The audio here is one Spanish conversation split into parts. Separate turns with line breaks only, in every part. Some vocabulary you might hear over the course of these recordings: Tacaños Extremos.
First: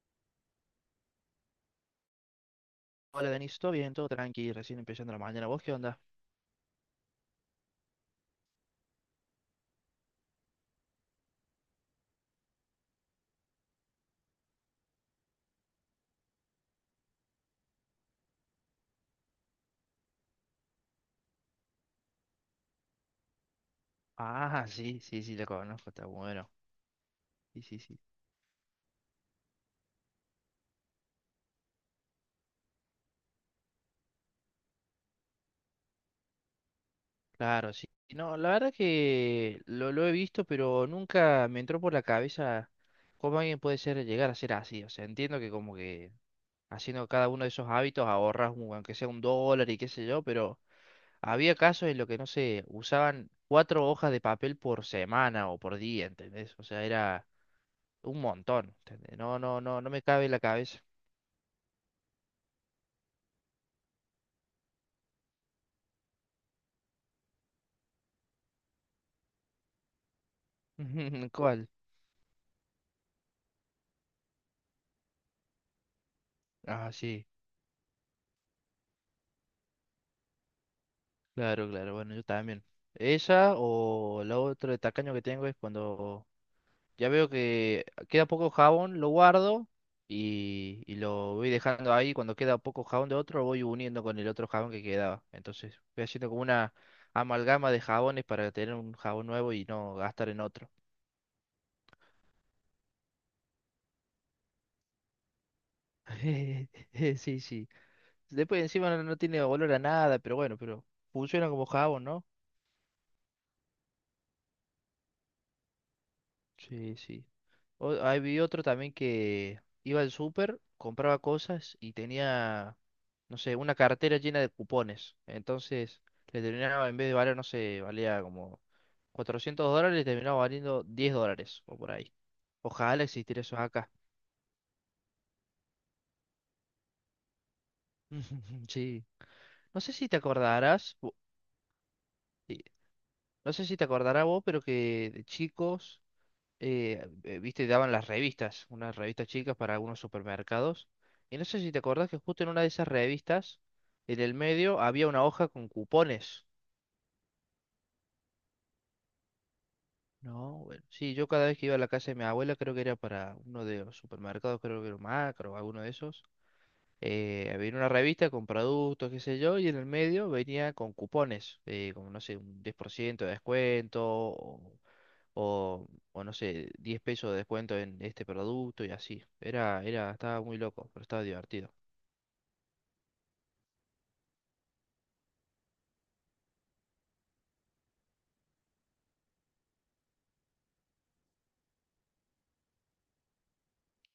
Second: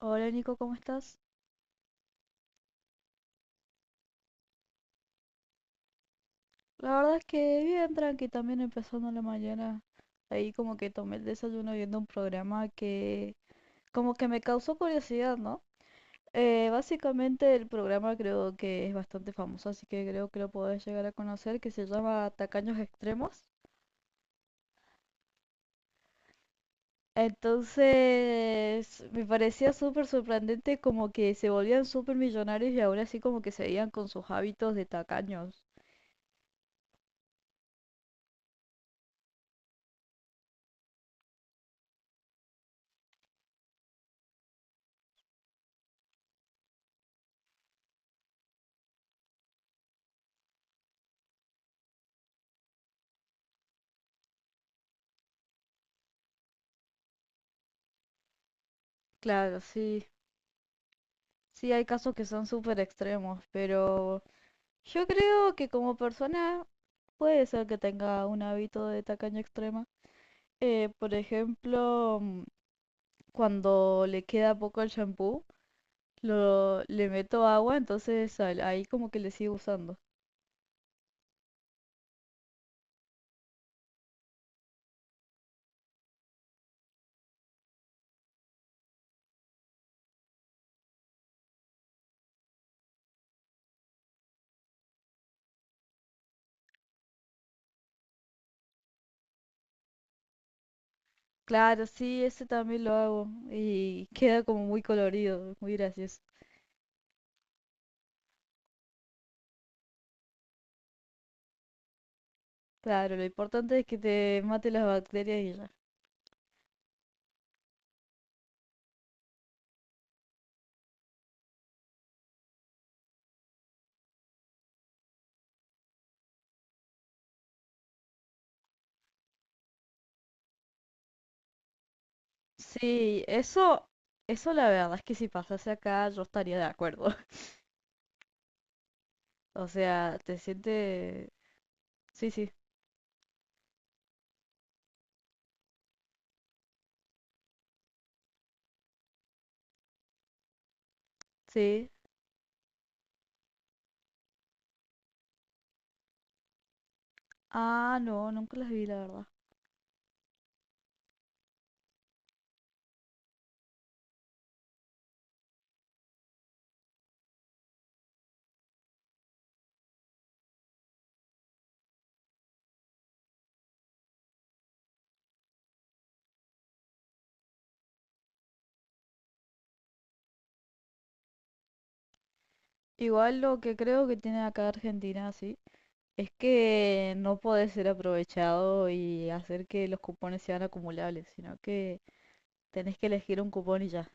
Hola Nico, ¿cómo estás?
Hola, Denis, ¿todo bien? Todo tranqui, recién empezando la mañana. ¿Vos qué onda?
La verdad es que bien tranqui, también empezando la mañana. Ahí como que tomé el desayuno viendo un programa que como que me causó curiosidad, ¿no? Básicamente el programa creo que es bastante famoso, así que creo que lo podés llegar a conocer, que se llama Tacaños Extremos.
Ah, sí, sí, sí, lo conozco, está bueno. Sí, sí, sí.
Entonces, me parecía súper sorprendente como que se volvían súper millonarios y ahora así como que seguían con sus hábitos de tacaños.
Claro, sí. No, la verdad que lo he visto, pero nunca me entró por la cabeza cómo alguien puede ser, llegar a ser así. O sea, entiendo que como que haciendo cada uno de esos hábitos ahorras aunque sea $1 y qué sé yo, pero había casos en los que, no sé, usaban cuatro hojas de papel por semana o por día, ¿entendés? O sea, era un montón, ¿entendés? No,
Claro,
no, no, no me
sí.
cabe en la cabeza.
Sí, hay casos que son súper extremos, pero yo creo que como persona puede ser que tenga un hábito de tacaña extrema. Por
¿Cuál?
ejemplo, cuando le queda poco el shampoo,
Ah,
le
sí,
meto agua, entonces ahí como que le sigo usando.
claro, claro, bueno, yo también. Esa o la otra de tacaño que tengo es cuando ya veo que queda poco jabón, lo guardo y lo voy dejando ahí. Cuando queda poco jabón de otro, lo voy uniendo con el otro jabón que quedaba. Entonces voy haciendo como una amalgama de jabones para tener un jabón nuevo y no gastar en otro.
Claro, sí, ese también lo hago y queda como muy colorido, muy gracioso.
Sí, sí. Después encima no, no tiene olor a nada, pero bueno, pero funciona como jabón, ¿no?
Claro, lo importante es que te mate las bacterias y ya.
Sí, sí. Ahí vi otro también que iba al súper, compraba cosas y tenía, no sé, una cartera llena de cupones. Entonces, le terminaba, en vez de valer, no sé, valía como $400, le terminaba valiendo $10 o por ahí. Ojalá
Sí,
existiera eso
eso,
acá.
eso la verdad es que si pasase acá yo estaría de acuerdo.
Sí.
O
No sé si te
sea, te
acordarás,
sientes... Sí, sí,
sí, no sé si te acordarás vos, pero que de chicos viste, daban las revistas, unas revistas chicas para algunos supermercados. Y no sé si te
sí.
acordás que justo en una de esas revistas, en el medio, había una hoja con cupones.
Ah, no, nunca las vi, la verdad.
No, bueno, sí, yo cada vez que iba a la casa de mi abuela, creo que era para uno de los supermercados, creo que era Macro o alguno de esos. Había una revista con productos, qué sé yo, y en el medio venía con cupones, como no sé, un 10% de descuento, o no sé, 10 pesos de descuento en este producto y así. Estaba muy loco, pero estaba divertido.
Igual lo que creo que tiene acá Argentina, sí, es que no podés ser aprovechado y hacer que los cupones sean acumulables, sino que tenés que elegir un cupón y ya.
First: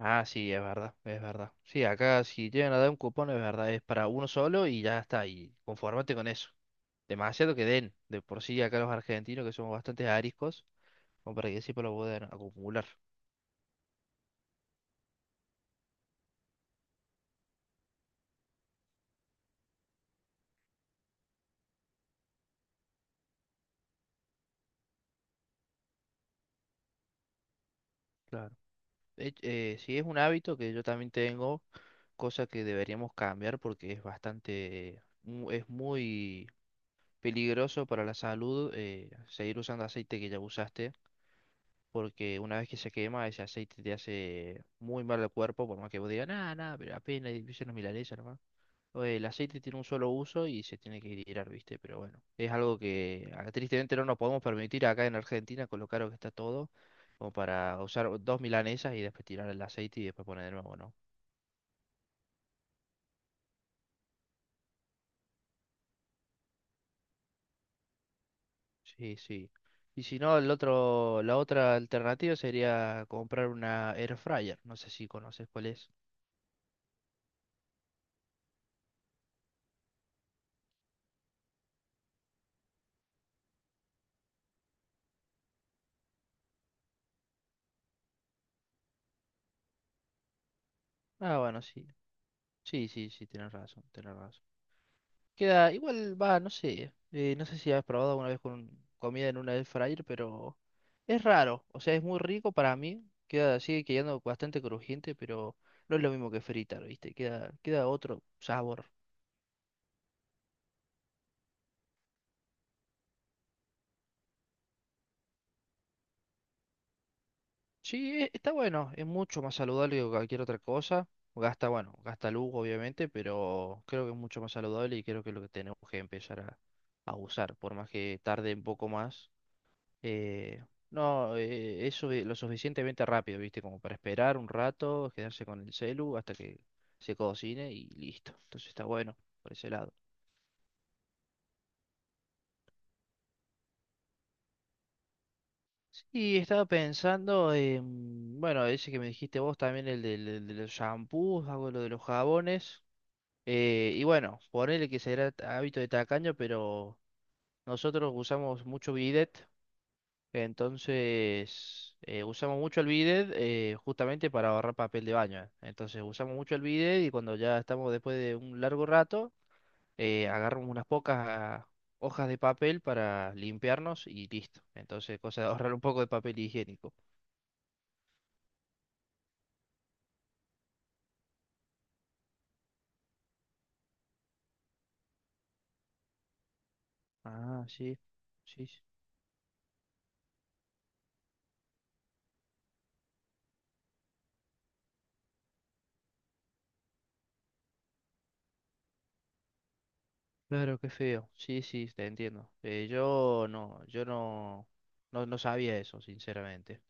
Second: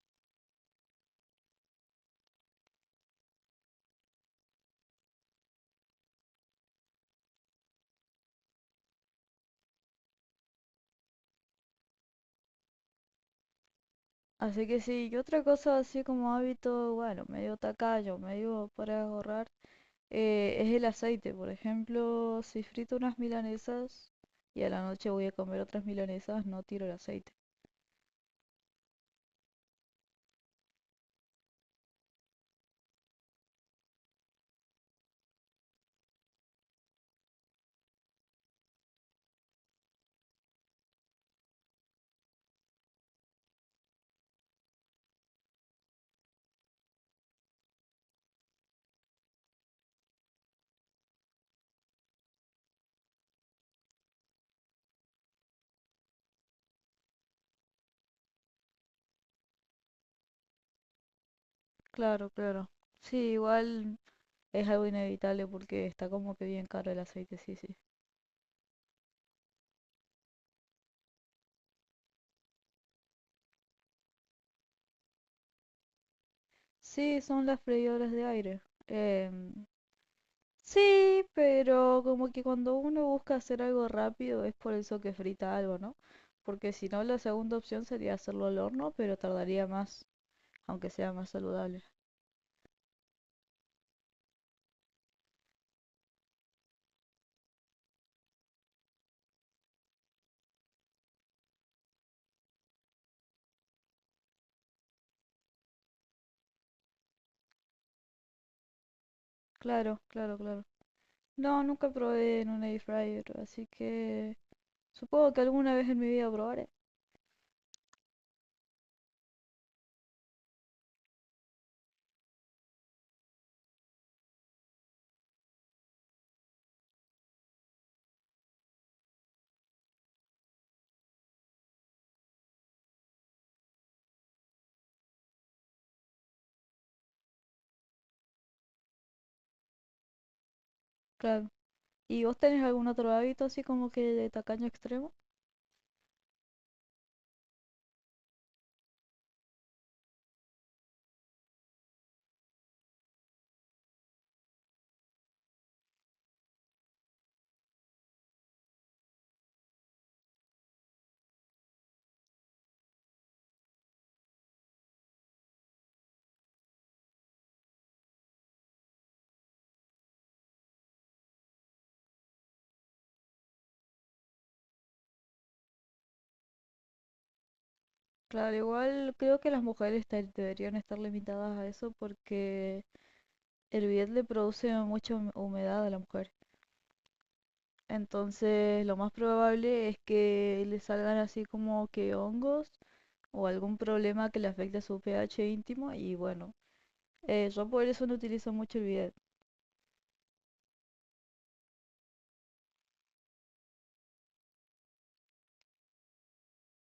Ah, sí, es verdad, es verdad. Sí, acá si llegan a dar un cupón, es verdad, es para uno solo y ya está, y conformate con eso. Demasiado que den, de por sí acá los argentinos que somos bastante ariscos, como para que siempre lo puedan acumular.
Así que sí, y otra cosa así como hábito, bueno, medio tacaño, medio para ahorrar, es el aceite. Por ejemplo, si frito unas milanesas y a la noche voy a comer otras milanesas, no tiro el aceite.
Claro. De Sí, es un hábito que yo también tengo, cosa que deberíamos cambiar porque es bastante, es muy peligroso para la salud seguir usando aceite que ya usaste, porque una vez que se quema, ese aceite te hace muy mal al cuerpo, por más que vos digas, nada, nada, pero apenas hice unas milanesas nomás. O El aceite tiene un solo uso y se tiene que tirar, ¿viste? Pero bueno, es algo que ah, tristemente no nos podemos permitir acá en Argentina con lo caro que está todo, como para usar dos milanesas y después tirar el aceite y después poner de nuevo, ¿no?
Claro, claro. Sí, igual es algo inevitable porque está como que bien caro el aceite, sí, sí.
Sí, sí. Y si no, el otro, la otra alternativa sería comprar una air fryer. No sé si conoces cuál es.
Sí, son las freidoras de aire. Em, sí, pero como que cuando uno busca hacer algo rápido es por eso que frita algo, ¿no? Porque si no, la segunda opción sería hacerlo al horno, pero tardaría más, aunque sea más
Ah, bueno,
saludable.
sí. Sí, sí, sí, tienes razón, tienes razón. Queda, igual va, no sé. No sé si has probado alguna vez con comida en una air fryer, pero es raro. O sea, es muy rico para mí. Queda, sigue quedando bastante crujiente, pero no es lo mismo que fritar, ¿viste? Queda otro sabor.
Claro, claro, claro. No, nunca probé en un air fryer, así que supongo que alguna vez en mi vida probaré.
Sí, está bueno, es mucho más saludable que cualquier otra cosa. Gasta, bueno, gasta luz obviamente, pero creo que es mucho más saludable y creo que es lo que tenemos que empezar a usar, por más que tarde un poco más. eh, no, es lo suficientemente rápido, ¿viste? Como para esperar un rato, quedarse con el celu hasta que se cocine y listo. Entonces está bueno por ese lado.
Claro. ¿Y vos tenés algún otro hábito así como que de tacaño extremo?
Sí, estaba pensando, bueno, ese que me dijiste vos también, de los shampoos, hago lo de los jabones. Y bueno, ponele que será hábito de tacaño, pero nosotros usamos mucho bidet, entonces usamos mucho el bidet justamente para ahorrar papel de baño. Entonces usamos mucho el bidet y cuando ya estamos después de un largo rato, agarramos unas pocas hojas de papel para limpiarnos y listo. Entonces, cosa de ahorrar un poco de papel higiénico.
Claro, igual creo que las mujeres deberían estar limitadas a eso porque el bidet le produce mucha humedad a la mujer.
Ah, sí, sí,
Entonces, lo más probable es que le salgan así como que hongos o algún problema que le afecte a su pH íntimo y bueno, yo por eso no utilizo mucho el bidet,
claro, qué feo. Sí, sí, te entiendo. Yo no, no sabía eso, sinceramente.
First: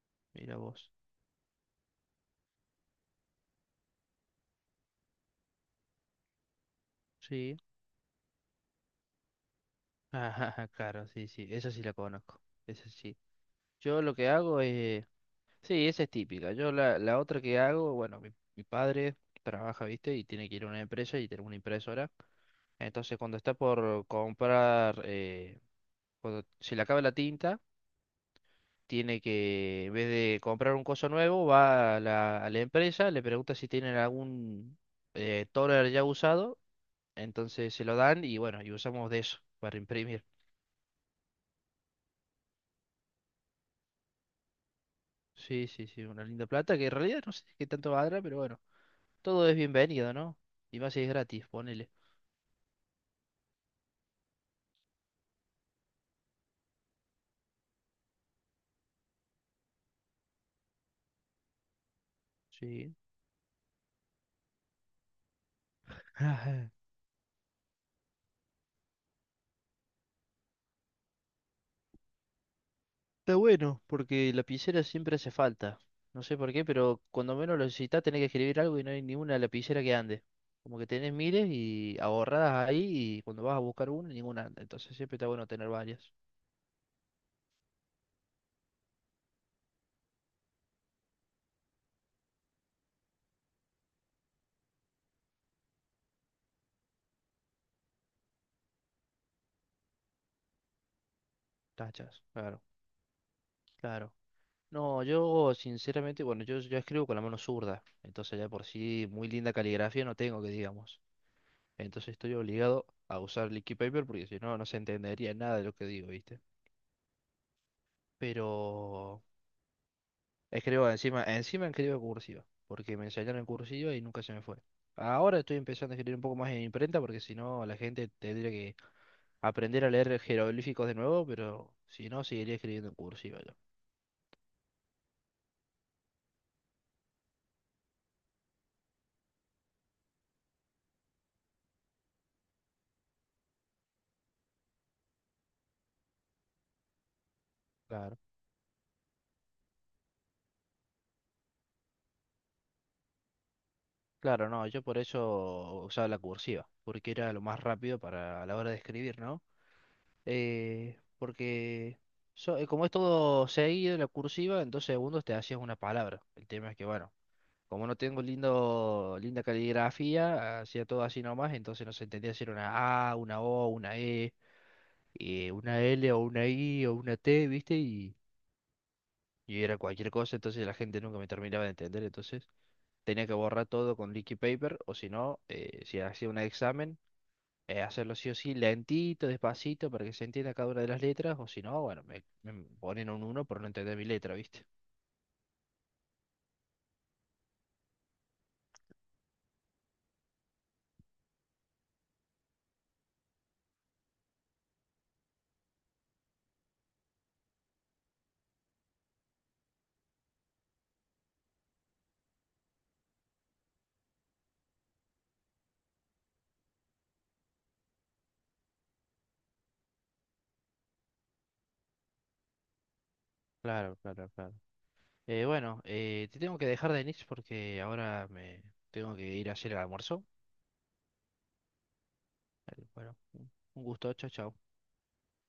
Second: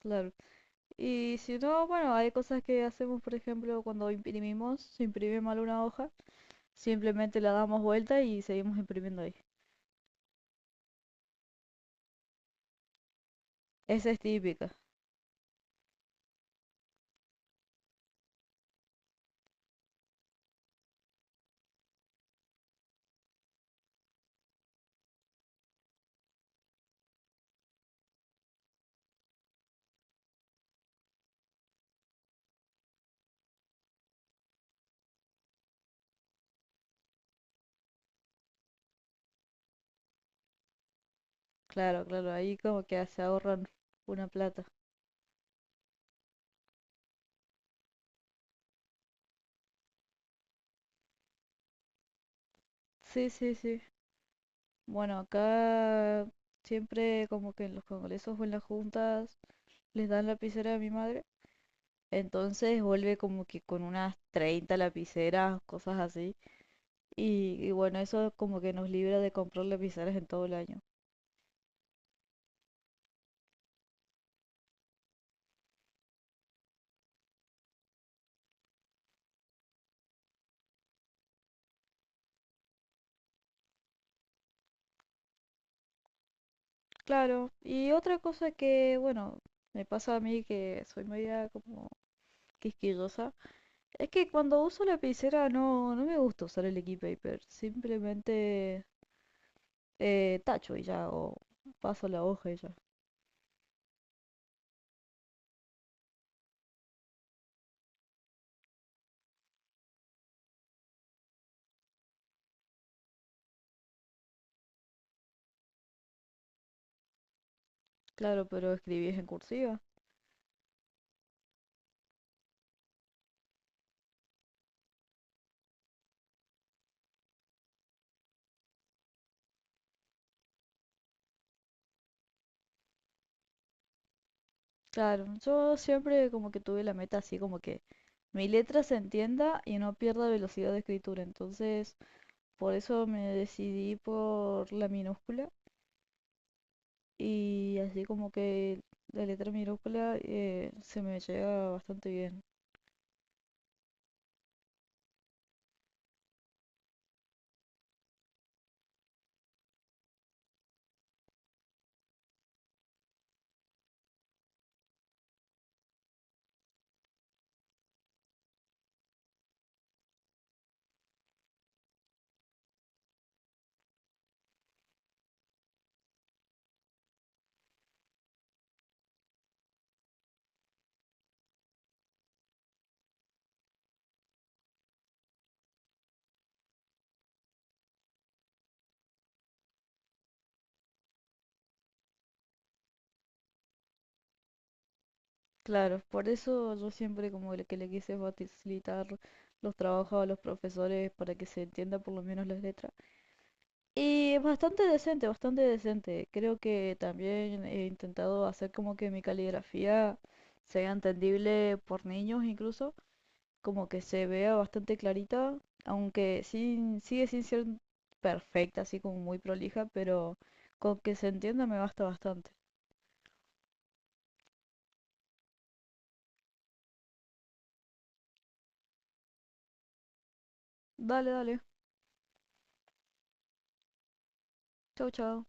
claro.
Mira vos.
Y si no, bueno, hay cosas que hacemos, por ejemplo, cuando imprimimos, se imprime mal una hoja. Simplemente la
Sí.
damos vuelta y seguimos imprimiendo ahí.
Ajá, claro, sí, sí. Esa sí la conozco. Esa sí. Yo
Esa
lo
es
que hago
típica.
es. Sí, esa es típica. Yo la otra que hago, bueno, mi padre trabaja, ¿viste? Y tiene que ir a una empresa y tener una impresora. Entonces, cuando está por comprar, cuando se le acaba la tinta, tiene que, en vez de comprar un coso nuevo, va a a la empresa, le pregunta si tienen algún toner ya usado, entonces se lo dan y bueno, y usamos de eso para imprimir.
Claro, claro, ahí como que se ahorran una plata.
Sí, sí, sí, una linda plata que en realidad no sé qué tanto valdrá, pero bueno, todo es bienvenido, ¿no? Y más si es gratis, ponele.
Sí, sí, sí. Bueno, acá siempre como que en los congresos o en las juntas les dan lapicera a mi madre. Entonces
Sí.
vuelve como que con unas 30 lapiceras, cosas así. Y bueno, eso como que nos libra de comprar lapiceras en todo el año.
Está bueno, porque lapicera siempre hace falta. No sé por qué, pero cuando menos lo necesitas tenés que escribir algo y no hay ninguna lapicera que ande. Como que tenés miles y ahorradas ahí y cuando vas a buscar una, ninguna anda. Entonces siempre está bueno tener varias
Claro, y otra cosa que, bueno, me pasa a mí que soy media como quisquillosa. Es que cuando uso lapicera no me gusta usar el Liquid Paper. Simplemente tacho y ya, o paso la
tachas.
hoja y
Claro,
ya.
claro. No, yo sinceramente, bueno, yo escribo con la mano zurda. Entonces ya por sí muy linda caligrafía no tengo que digamos. Entonces estoy obligado a usar liquid paper porque si no, no se entendería nada de lo que digo, ¿viste?
Claro, pero escribís
Pero.
en cursiva.
Escribo encima, encima escribo en cursiva, porque me enseñaron en cursiva y nunca se me fue. Ahora estoy empezando a escribir un poco más en imprenta, porque si no la gente tendría que aprender a leer jeroglíficos de nuevo, pero si no seguiría escribiendo en cursiva yo.
Claro, yo siempre como que tuve la meta así como que mi letra se entienda y no pierda velocidad de escritura. Entonces, por eso me decidí por la minúscula y así
Claro.
como que la letra minúscula se me llega bastante bien.
Claro, no, yo por eso usaba la cursiva, porque era lo más rápido para a la hora de escribir, ¿no? Porque como es todo seguido, la cursiva, en 2 segundos te hacías una palabra. El tema es que, bueno, como no tengo lindo, linda caligrafía, hacía todo así nomás, entonces no se entendía si era una A, una O, una E, una L o una I o una T, ¿viste? Y era cualquier cosa, entonces la gente nunca me terminaba de entender, entonces tenía que borrar todo con leaky paper, o si no, si hacía un examen, hacerlo sí o sí, lentito, despacito, para que se entienda cada una de las letras, o si no, bueno, me ponen un uno por no entender mi letra, ¿viste?
Claro, por eso yo siempre como que le quise facilitar los trabajos a los profesores para que se entienda por lo menos las letras. Y bastante decente, bastante decente. Creo que también he intentado hacer como que mi caligrafía sea entendible por niños incluso, como que se vea bastante clarita, aunque sin, sigue sin ser perfecta, así como muy prolija, pero con que se entienda me basta bastante.
Claro, claro, claro. Bueno, te tengo que dejar, Denis, porque ahora me tengo que ir a hacer el almuerzo.
Dale, dale.
Bueno, un gusto, chao, chao.
Chau, chau.